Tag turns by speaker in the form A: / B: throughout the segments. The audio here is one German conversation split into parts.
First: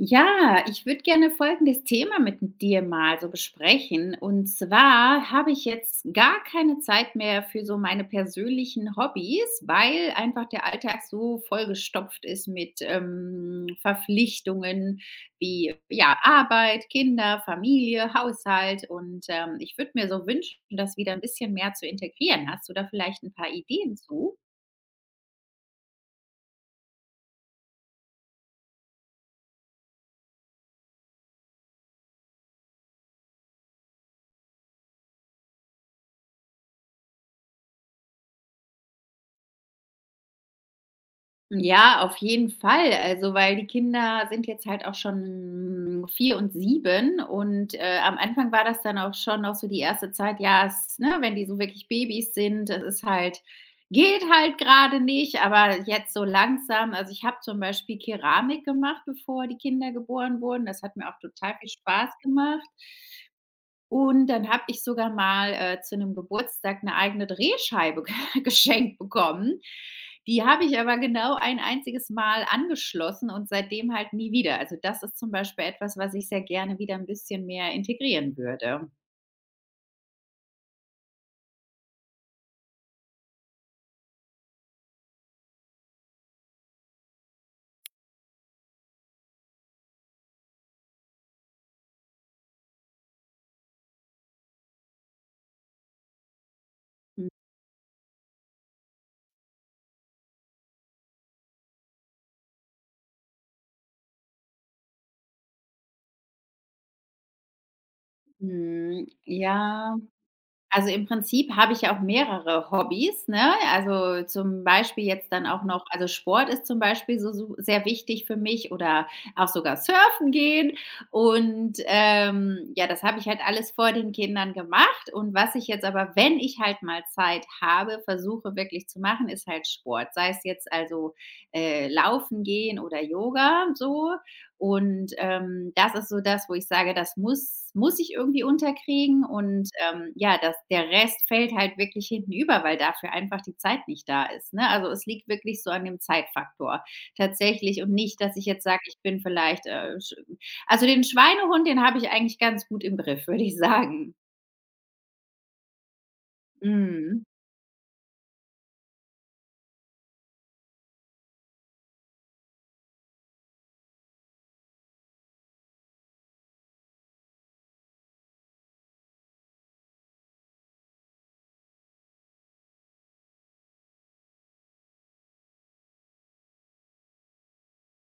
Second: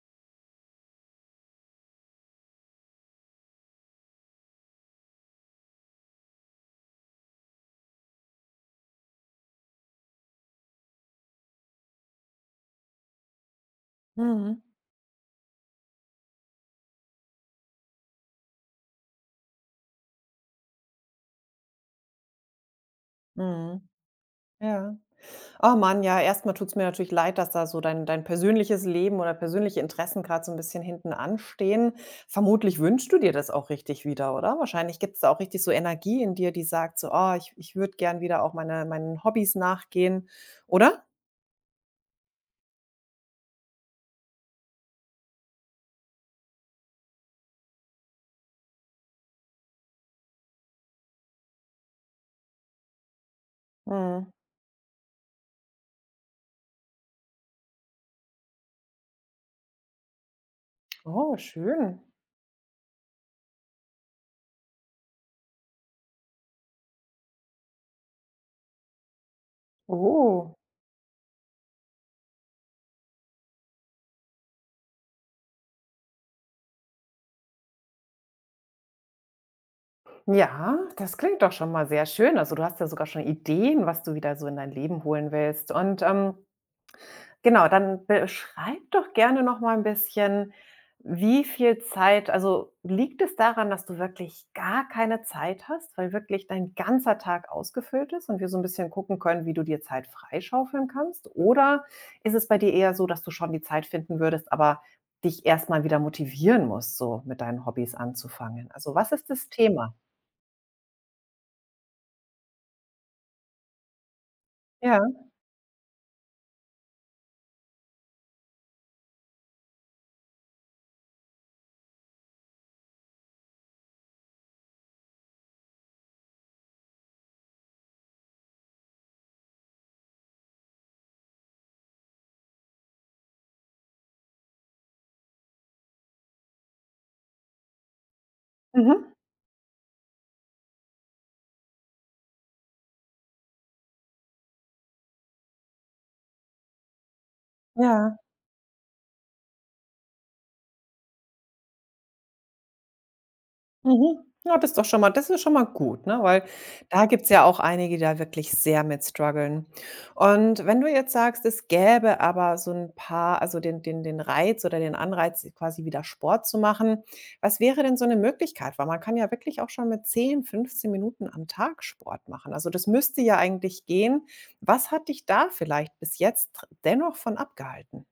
A: Ja, ich würde gerne folgendes Thema mit dir mal so besprechen. Und zwar habe ich jetzt gar keine Zeit mehr für so meine persönlichen Hobbys, weil einfach der Alltag so vollgestopft ist mit
B: Mhm.
A: Verpflichtungen wie ja, Arbeit, Kinder, Familie, Haushalt. Und ich würde mir so wünschen, das wieder ein bisschen mehr zu integrieren. Hast du da vielleicht ein paar
B: Mhm.
A: Ideen zu?
B: Ja. Oh Mann, ja, Erstmal mal tut's mir natürlich leid, dass da so dein persönliches Leben oder persönliche Interessen gerade so ein bisschen hinten anstehen. Vermutlich wünschst du dir das auch richtig wieder, oder? Wahrscheinlich gibt's da auch richtig so Energie in dir, die sagt so: „Oh, ich würde gern wieder auch meinen Hobbys nachgehen“, oder?
A: Ja, auf jeden Fall. Also, weil die Kinder sind jetzt halt auch schon 4 und 7 und, am Anfang war das dann auch schon noch so die erste Zeit, ja, es ne, wenn die so wirklich Babys sind, das ist halt geht
B: Mhm.
A: halt gerade nicht, aber jetzt so langsam also, ich habe zum Beispiel Keramik gemacht, bevor die Kinder geboren wurden. Das hat mir auch
B: Oh,
A: total viel
B: schön.
A: Spaß gemacht. Und dann habe ich sogar mal, zu einem Geburtstag eine eigene Drehscheibe geschenkt bekommen. Die
B: Oh.
A: habe ich aber genau ein einziges Mal angeschlossen und seitdem halt nie wieder. Also, das ist zum Beispiel etwas, was ich sehr gerne wieder ein bisschen mehr integrieren würde.
B: Ja, das klingt doch schon mal sehr schön. Also, du hast ja sogar schon Ideen, was du wieder so in dein Leben holen willst und, Genau, dann beschreib doch gerne noch mal ein bisschen, wie viel Zeit also, liegt es daran, dass du wirklich gar keine Zeit hast, weil wirklich dein ganzer Tag ausgefüllt ist und wir so ein bisschen gucken können, wie du dir Zeit freischaufeln kannst? Oder ist es bei dir eher so, dass du schon die Zeit finden würdest, aber dich erst mal wieder motivieren musst, so mit deinen Hobbys anzufangen? Also,
A: Mhm,
B: was ist das Thema?
A: ja. Also, im Prinzip habe ich ja auch mehrere Hobbys, ne? Also, zum Beispiel
B: Ja.
A: jetzt dann auch noch also, Sport ist zum Beispiel so su sehr wichtig für mich oder auch sogar surfen gehen. Und, ja, das habe ich halt alles vor den Kindern gemacht. Und was ich jetzt aber, wenn ich halt mal Zeit habe, versuche wirklich zu machen, ist halt Sport. Sei es jetzt also, Laufen gehen oder Yoga so. Und das ist so das, wo ich sage, das muss ich irgendwie
B: Mhm.
A: unterkriegen und, ja, das der Rest fällt halt wirklich hinten über, weil dafür einfach die Zeit nicht da ist, ne? Also, es liegt wirklich so an dem Zeitfaktor tatsächlich und
B: Ja.
A: nicht, dass ich jetzt sage, ich bin vielleicht, sch also, den Schweinehund, den habe ich eigentlich ganz gut im Griff, würde ich sagen.
B: Mhm. Ja, das ist doch schon mal das ist schon mal gut, ne? Weil da
A: Mhm.
B: gibt's ja auch einige, die da wirklich sehr mit struggeln. Und wenn du jetzt sagst, es gäbe aber so ein paar also, den Reiz oder den Anreiz, quasi wieder Sport zu machen, was wäre denn so eine Möglichkeit? Weil man kann ja wirklich auch schon mit 10 15 Minuten am Tag Sport machen. Also, das müsste ja eigentlich gehen. Was hat dich da vielleicht bis jetzt dennoch von abgehalten?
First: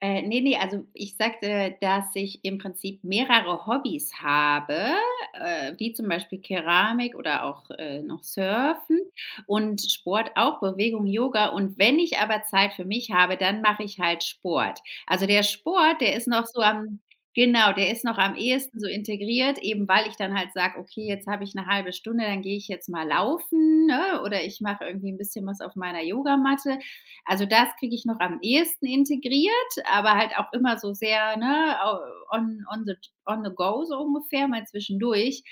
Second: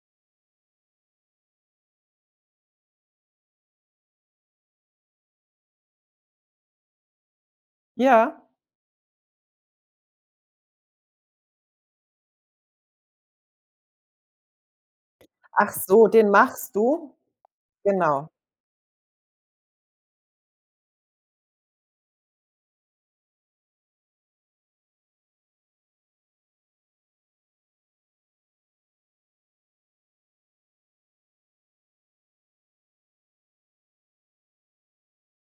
A: Ne, also ich sagte, dass ich im Prinzip mehrere Hobbys habe, wie zum Beispiel Keramik oder auch, noch
B: Ja.
A: Surfen und Sport auch, Bewegung, Yoga. Und wenn ich aber Zeit für mich habe, dann mache ich halt Sport. Also der
B: Ach
A: Sport,
B: so,
A: der ist
B: den
A: noch so
B: machst
A: am
B: du?
A: genau, der ist noch
B: Genau.
A: am ehesten so integriert, eben weil ich dann halt sage: „Okay, jetzt habe ich eine halbe Stunde, dann gehe ich jetzt mal laufen“, ne, oder ich mache irgendwie ein bisschen was auf meiner Yogamatte. Also das kriege ich noch am ehesten integriert aber halt auch immer so sehr, ne, on, on, the, on the go so ungefähr, mal zwischendurch.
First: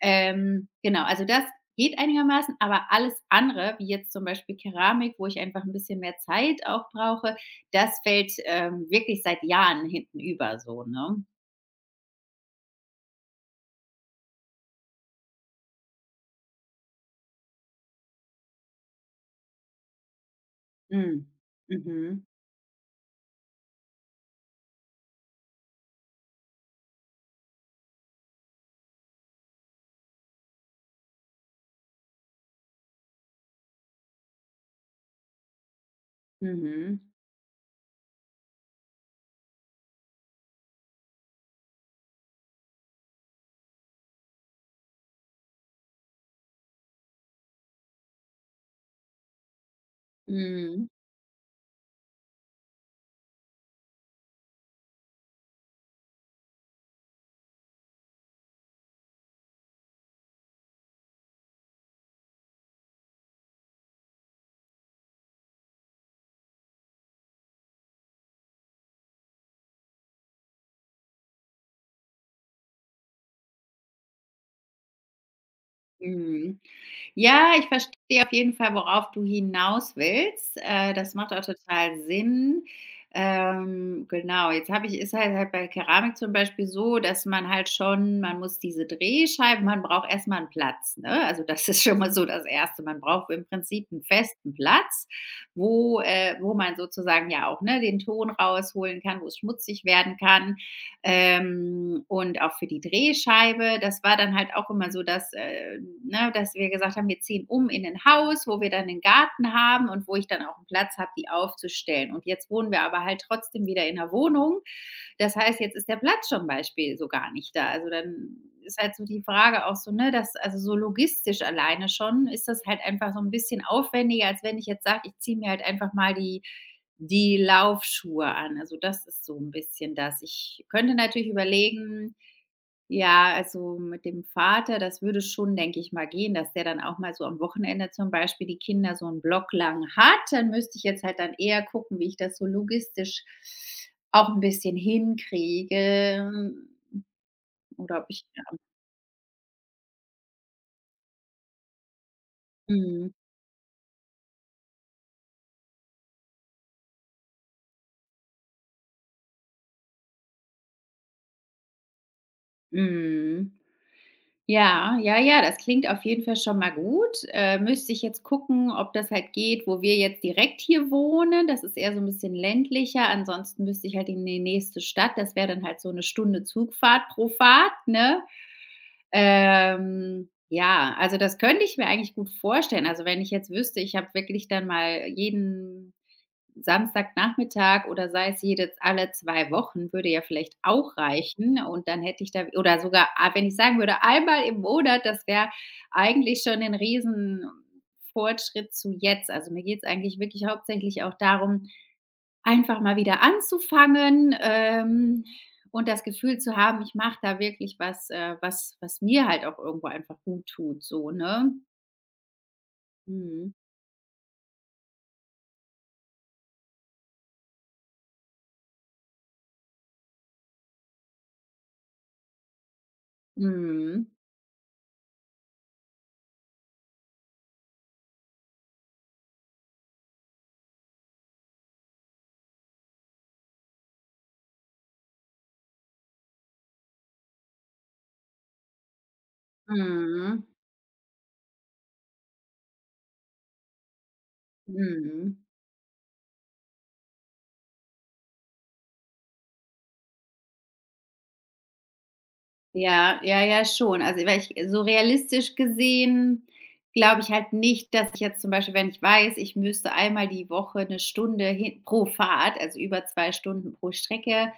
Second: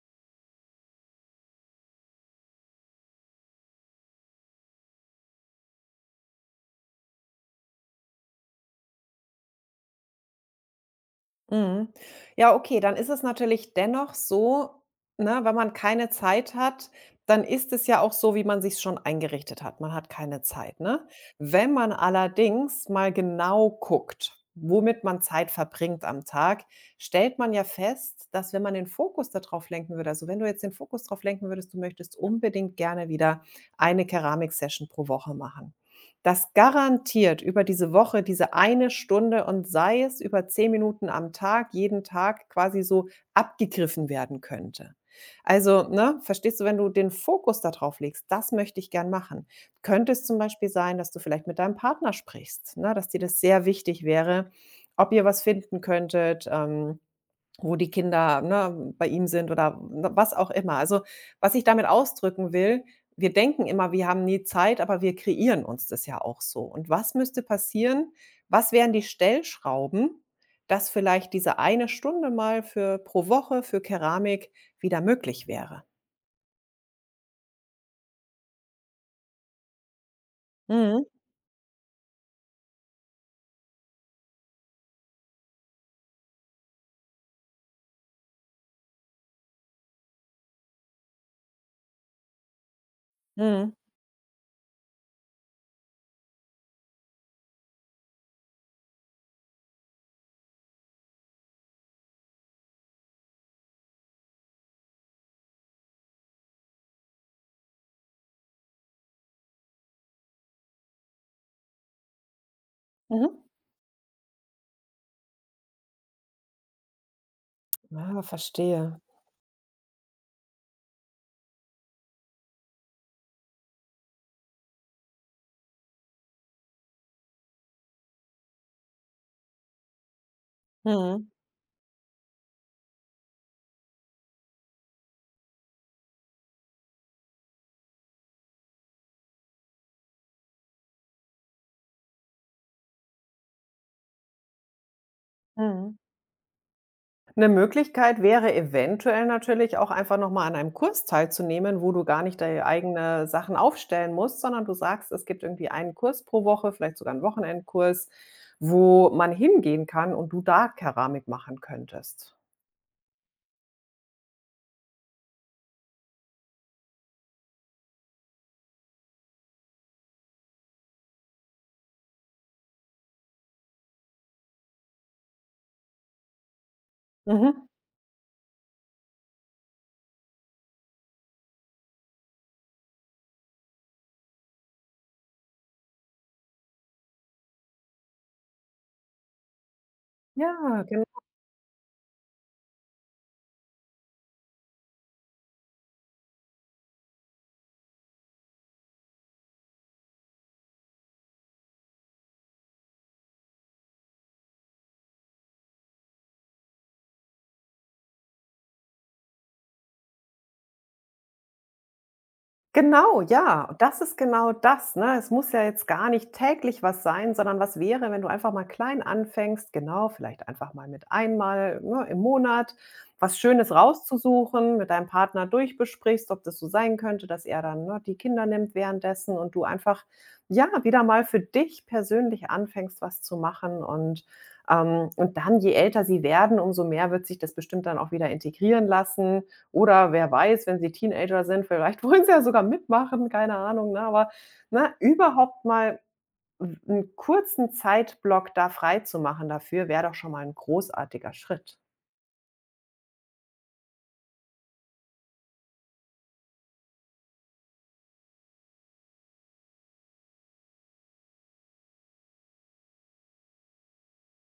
A: Genau, also das geht einigermaßen, aber alles andere, wie jetzt zum Beispiel Keramik, wo ich einfach ein bisschen mehr Zeit auch brauche, das fällt wirklich seit Jahren hinten über so, ne?
B: Mhm. Ja, okay, dann ist es natürlich dennoch so, ne, wenn man keine Zeit hat, dann ist es ja auch so, wie man sich schon eingerichtet hat. Man hat keine Zeit, ne?
A: Mhm.
B: Wenn man
A: Mhm.
B: allerdings mal genau guckt, womit man Zeit verbringt am Tag, stellt man ja fest, dass wenn man den Fokus darauf lenken würde also, wenn du jetzt den Fokus darauf lenken würdest, du möchtest unbedingt gerne wieder eine Keramik-Session pro Woche machen dass
A: Mhm.
B: garantiert über diese Woche, diese eine Stunde und sei es über 10 Minuten am Tag, jeden Tag quasi so abgegriffen werden könnte. Also, ne, verstehst du, wenn du den Fokus darauf legst: „Das möchte ich gern machen.“ Könnte es zum Beispiel
A: Mhm.
B: sein, dass du vielleicht mit deinem Partner sprichst, ne, dass dir das sehr wichtig wäre, ob ihr was finden könntet, wo die Kinder, ne, bei ihm sind oder was auch immer. Also, was ich damit ausdrücken will, wir denken immer, wir haben nie Zeit, aber wir kreieren uns das ja auch so. Und was müsste passieren? Was wären die Stellschrauben, dass vielleicht diese eine Stunde mal für pro Woche für Keramik wieder möglich wäre?
A: Mhm. Ja, ich verstehe auf jeden Fall, worauf du hinaus willst.
B: Mhm.
A: Das macht auch total Sinn. Genau, jetzt habe ich ist halt bei Keramik zum Beispiel so, dass man halt schon man muss diese Drehscheiben man braucht erstmal einen Platz, ne? Also, das ist schon mal so das Erste. Man braucht im
B: Mhm.
A: Prinzip einen festen Platz, wo wo man sozusagen ja auch, ne, den Ton rausholen kann, wo es schmutzig werden kann und auch für die Drehscheibe. Das war dann halt auch immer so, dass, ne, dass wir gesagt haben, wir ziehen um in ein Haus, wo wir dann einen Garten haben und wo ich dann auch einen Platz habe, die aufzustellen. Und jetzt wohnen wir aber halt
B: Mhm.
A: trotzdem wieder in einer Wohnung. Das heißt, jetzt ist der Platz zum Beispiel so gar nicht da. Also
B: Ah,
A: dann ist halt
B: verstehe.
A: so die Frage auch so, ne, dass also so logistisch alleine schon ist das halt einfach so ein bisschen aufwendiger, als wenn ich jetzt sage, ich ziehe mir halt einfach mal die Laufschuhe an. Also, das ist so ein bisschen das. Ich könnte
B: Mhm.
A: natürlich überlegen ja, also, mit dem Vater, das würde schon, denke ich mal, gehen, dass der dann auch mal so am Wochenende zum Beispiel die Kinder so 'n Block lang hat. Dann müsste ich jetzt halt dann eher gucken, wie ich das so logistisch auch ein bisschen
B: Mhm.
A: hinkriege hm,
B: Eine
A: oder ob
B: Möglichkeit
A: ich ja,
B: wäre eventuell natürlich auch einfach noch mal an einem Kurs teilzunehmen, wo du gar nicht deine
A: mhm,
B: eigene Sachen aufstellen musst, sondern du sagst, es gibt irgendwie einen Kurs pro Woche, vielleicht sogar einen Wochenendkurs, wo man hingehen kann und du da Keramik machen könntest.
A: mhm. Ja, ja, ja, das klingt auf jeden Fall schon mal gut. Müsste ich jetzt gucken, ob das halt geht, wo wir jetzt direkt hier wohnen. Das ist eher so ein bisschen ländlicher. Ansonsten müsste ich halt in die nächste Stadt. Das wäre dann halt so eine Stunde Zugfahrt pro
B: Mhm.
A: Fahrt, ne? Ja, also das könnte ich mir eigentlich gut vorstellen. Also, wenn ich jetzt wüsste, ich habe wirklich dann mal jeden Samstagnachmittag oder sei es jede alle 2 Wochen würde ja vielleicht
B: Ja,
A: auch
B: genau.
A: reichen und dann hätte ich da oder sogar ah, wenn ich sagen würde, einmal im Monat, das wäre eigentlich schon ein riesen Fortschritt zu jetzt. Also, mir geht's eigentlich wirklich hauptsächlich auch darum, einfach mal wieder anzufangen, und das Gefühl zu haben, ich mache da wirklich was, was mir halt auch irgendwo einfach gut tut so, ne?
B: Genau,
A: Mhm.
B: ja, und das ist genau das, ne? Es muss ja jetzt gar nicht täglich was sein, sondern was wäre, wenn du einfach mal klein anfängst, genau, vielleicht einfach mal mit einmal, ne, im Monat was Schönes
A: Mhm.
B: rauszusuchen, mit deinem Partner durchbesprichst, ob das so sein könnte, dass er dann, ne, die Kinder nimmt währenddessen und du einfach, ja, wieder mal für dich persönlich anfängst, was zu machen und dann, je älter sie werden, umso mehr wird sich das bestimmt dann auch wieder integrieren lassen. Oder wer
A: Mhm.
B: weiß, wenn sie Teenager sind, vielleicht wollen sie ja sogar mitmachen, keine Ahnung, ne? Aber, ne,
A: Mhm.
B: überhaupt mal einen kurzen Zeitblock da frei zu machen dafür, wäre doch schon mal ein großartiger Schritt.
A: Ja, ja, ja, schon. Also, weil ich so realistisch gesehen glaube ich halt nicht, dass ich jetzt zum Beispiel, wenn ich weiß, ich müsste einmal die Woche eine Stunde hin pro Fahrt, also über 2 Stunden pro Strecke,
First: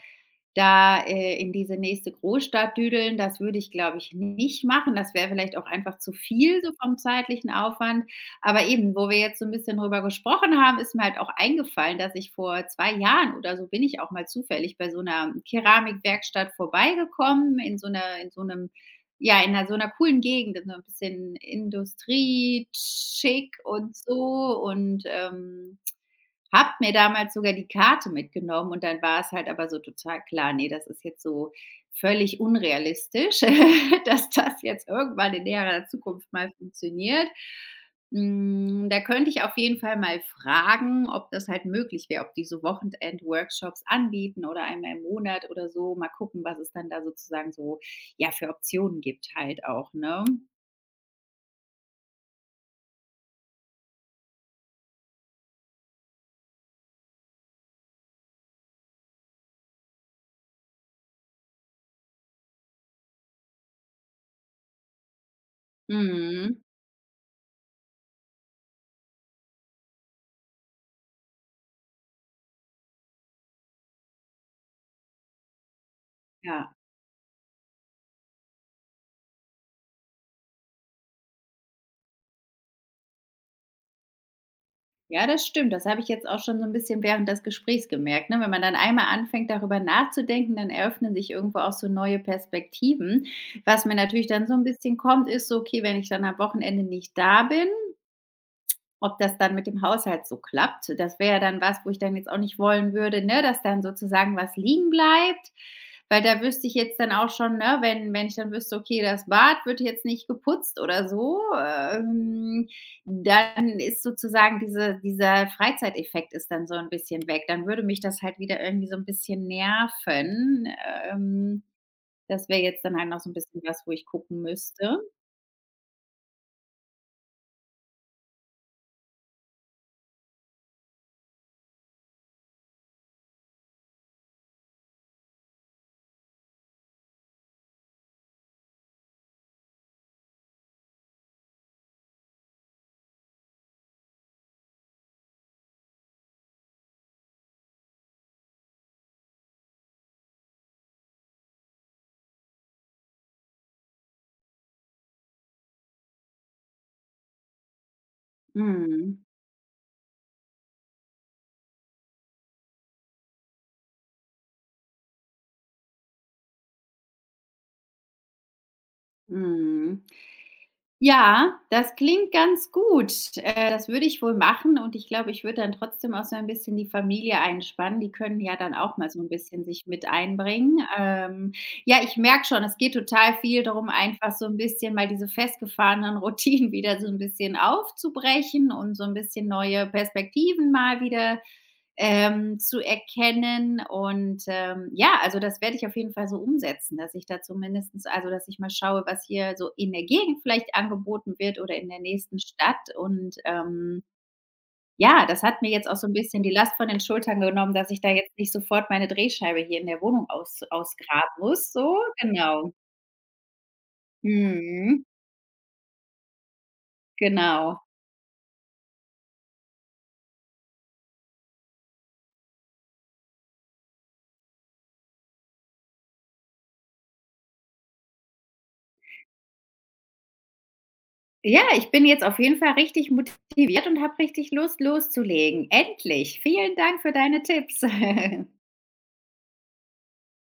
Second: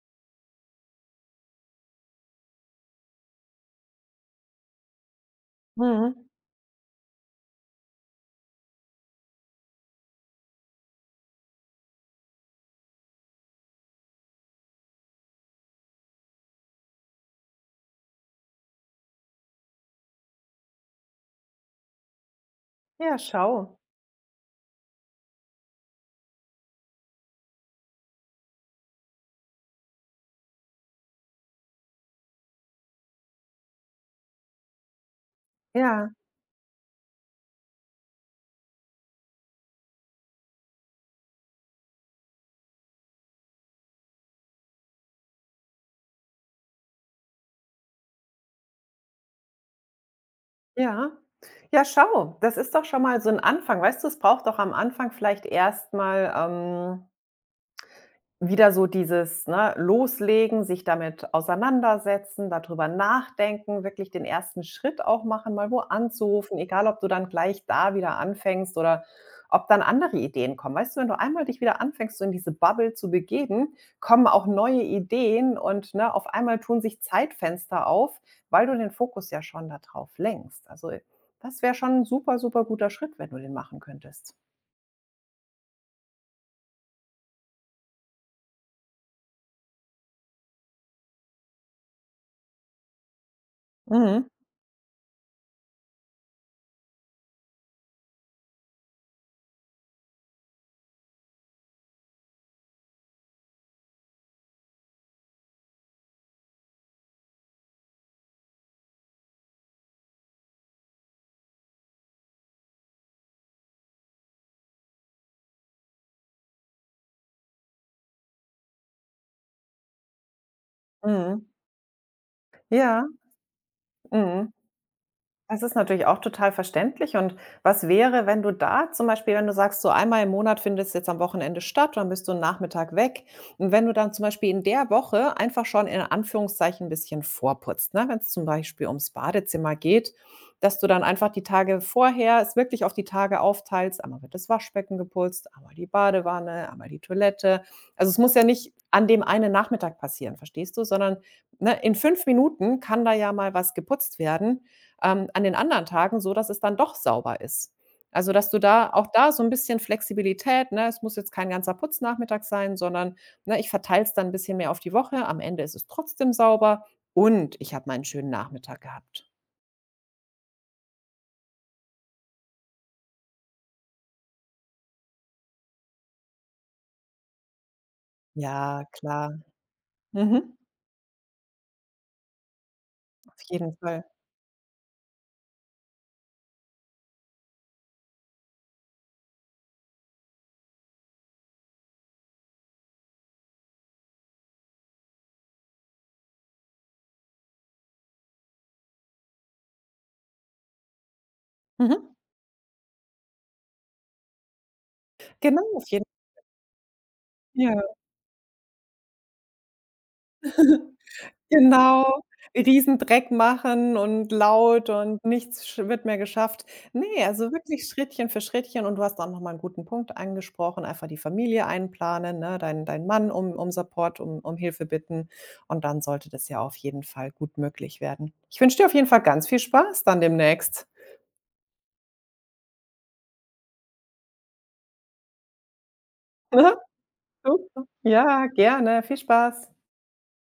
A: da, in diese nächste Großstadt düdeln. Das würde ich, glaube ich, nicht machen. Das wäre vielleicht auch einfach zu
B: Mhm.
A: viel so vom zeitlichen Aufwand. Aber eben, wo wir jetzt so ein bisschen drüber gesprochen haben, ist mir halt auch eingefallen, dass ich vor 2 Jahren oder so bin ich auch mal zufällig bei so einer Keramikwerkstatt vorbeigekommen in so einer in so einem ja, in 'ner so einer coolen Gegend, so ein bisschen Industrie,
B: Ja,
A: schick
B: schau.
A: und so und, habe mir damals sogar die Karte mitgenommen und dann war es halt aber so total klar: nee, das ist jetzt so völlig unrealistisch, dass das jetzt irgendwann in näherer
B: Ja.
A: Zukunft mal funktioniert.“ Hm, da könnte ich auf jeden Fall mal fragen, ob das halt möglich wäre, ob die so Wochenend-Workshops anbieten oder einmal im Monat oder so. Mal gucken, was es dann da sozusagen so, ja, für Optionen gibt halt auch, ne?
B: Ja. Ja, schau, das ist doch schon mal so ein Anfang. Weißt du, es braucht doch am Anfang vielleicht erst mal, ähm, Wieder so dieses, ne, Loslegen, sich damit auseinandersetzen, darüber nachdenken, wirklich den ersten Schritt auch machen, mal wo anzurufen,
A: Mhm,
B: egal ob du dann gleich da wieder anfängst oder ob dann andere Ideen kommen. Weißt du, wenn du einmal dich wieder anfängst, so in diese Bubble zu begeben, kommen auch neue Ideen und, ne, auf einmal
A: ja.
B: tun sich Zeitfenster auf, weil du den Fokus ja schon darauf lenkst. Also, das wäre schon ein super, super guter Schritt, wenn du den machen könntest.
A: Ja, das stimmt. Das habe ich jetzt auch schon so ein bisschen während des Gesprächs gemerkt, ne? Wenn man dann einmal anfängt, darüber nachzudenken, dann eröffnen sich irgendwo auch so neue Perspektiven. Was mir
B: Mhm,
A: natürlich dann so ein bisschen kommt, ist so: „Okay, wenn ich dann am Wochenende nicht da bin, ob das dann mit dem Haushalt so klappt, das wäre ja dann was, wo ich dann jetzt auch nicht wollen würde, ne, dass dann sozusagen was liegen bleibt, weil da wüsste ich jetzt dann auch schon, ne, wenn ich dann wüsste, okay, das Bad wird jetzt nicht geputzt oder so, dann ist sozusagen dieser Freizeiteffekt ist dann so ein bisschen weg. Dann würde mich das halt wieder irgendwie so ein bisschen nerven.
B: mhm.
A: Ähm, Das wäre jetzt dann
B: Ja,
A: halt noch so ein bisschen was, wo ich gucken
B: mhm.
A: müsste.
B: Das ist natürlich auch total verständlich. Und was wäre, wenn du da zum Beispiel, wenn du sagst, so einmal im Monat findet es jetzt am Wochenende statt, dann bist du einen Nachmittag weg. Und wenn du dann zum Beispiel in der Woche einfach schon in Anführungszeichen ein bisschen vorputzt, ne? wenn es zum Beispiel ums Badezimmer geht, dass du dann einfach die Tage vorher es wirklich auf die Tage aufteilst. Einmal wird das Waschbecken geputzt, einmal die Badewanne, einmal die Toilette. Also, es muss ja nicht an dem einen Nachmittag passieren, verstehst du? Sondern, ne, in 5 Minuten kann da ja mal was geputzt werden an den anderen Tagen so, dass es dann doch sauber ist. Also, dass du da auch
A: Mhm.
B: da so ein bisschen Flexibilität, ne? Es muss jetzt kein ganzer Putznachmittag sein, sondern, ne, ich verteile es dann ein bisschen mehr auf die Woche. Am Ende ist es trotzdem sauber und ich habe meinen schönen Nachmittag gehabt.
A: Mhm. Ja, das klingt ganz gut. Das würde ich wohl machen und ich glaube, ich würde dann trotzdem auch so ein bisschen die Familie einspannen. Die können ja dann
B: Ja,
A: auch mal so ein
B: klar.
A: bisschen sich mit
B: Mhm.
A: einbringen. Ja, ich merke schon, es geht total
B: Auf
A: viel
B: jeden
A: darum,
B: Fall.
A: einfach so ein bisschen mal diese festgefahrenen Routinen wieder so ein bisschen aufzubrechen und so ein bisschen neue Perspektiven mal wieder zu erkennen. Und ja, also das werde ich auf jeden Fall so umsetzen, dass ich da zumindestens also dass ich mal schaue, was hier so in der Gegend vielleicht angeboten wird oder in der
B: Mhm.
A: nächsten Stadt. Und ja, das
B: Genau,
A: hat mir
B: auf
A: jetzt auch
B: jeden
A: so
B: Fall.
A: ein bisschen die Last von den Schultern genommen,
B: Ja.
A: dass ich da jetzt nicht sofort meine Drehscheibe hier in der Wohnung ausgraben muss, so,
B: Genau,
A: genau.
B: Riesendreck machen und laut
A: Mhm,
B: und nichts sch wird mehr geschafft. Ne, also
A: genau.
B: wirklich Schrittchen für Schrittchen und du hast auch noch mal 'n guten Punkt angesprochen, einfach die Familie einplanen, ne, deinen Mann um Support, um Hilfe bitten und dann sollte das ja auf jeden Fall gut möglich werden. Ich wünsche dir auf jeden Fall ganz viel Spaß dann demnächst.
A: Ja, ich bin jetzt auf jeden Fall richtig motiviert und habe richtig Lust, loszulegen. Endlich.
B: Ne?
A: Vielen Dank für deine Tipps.
B: Super. Ja, gerne. Viel Spaß.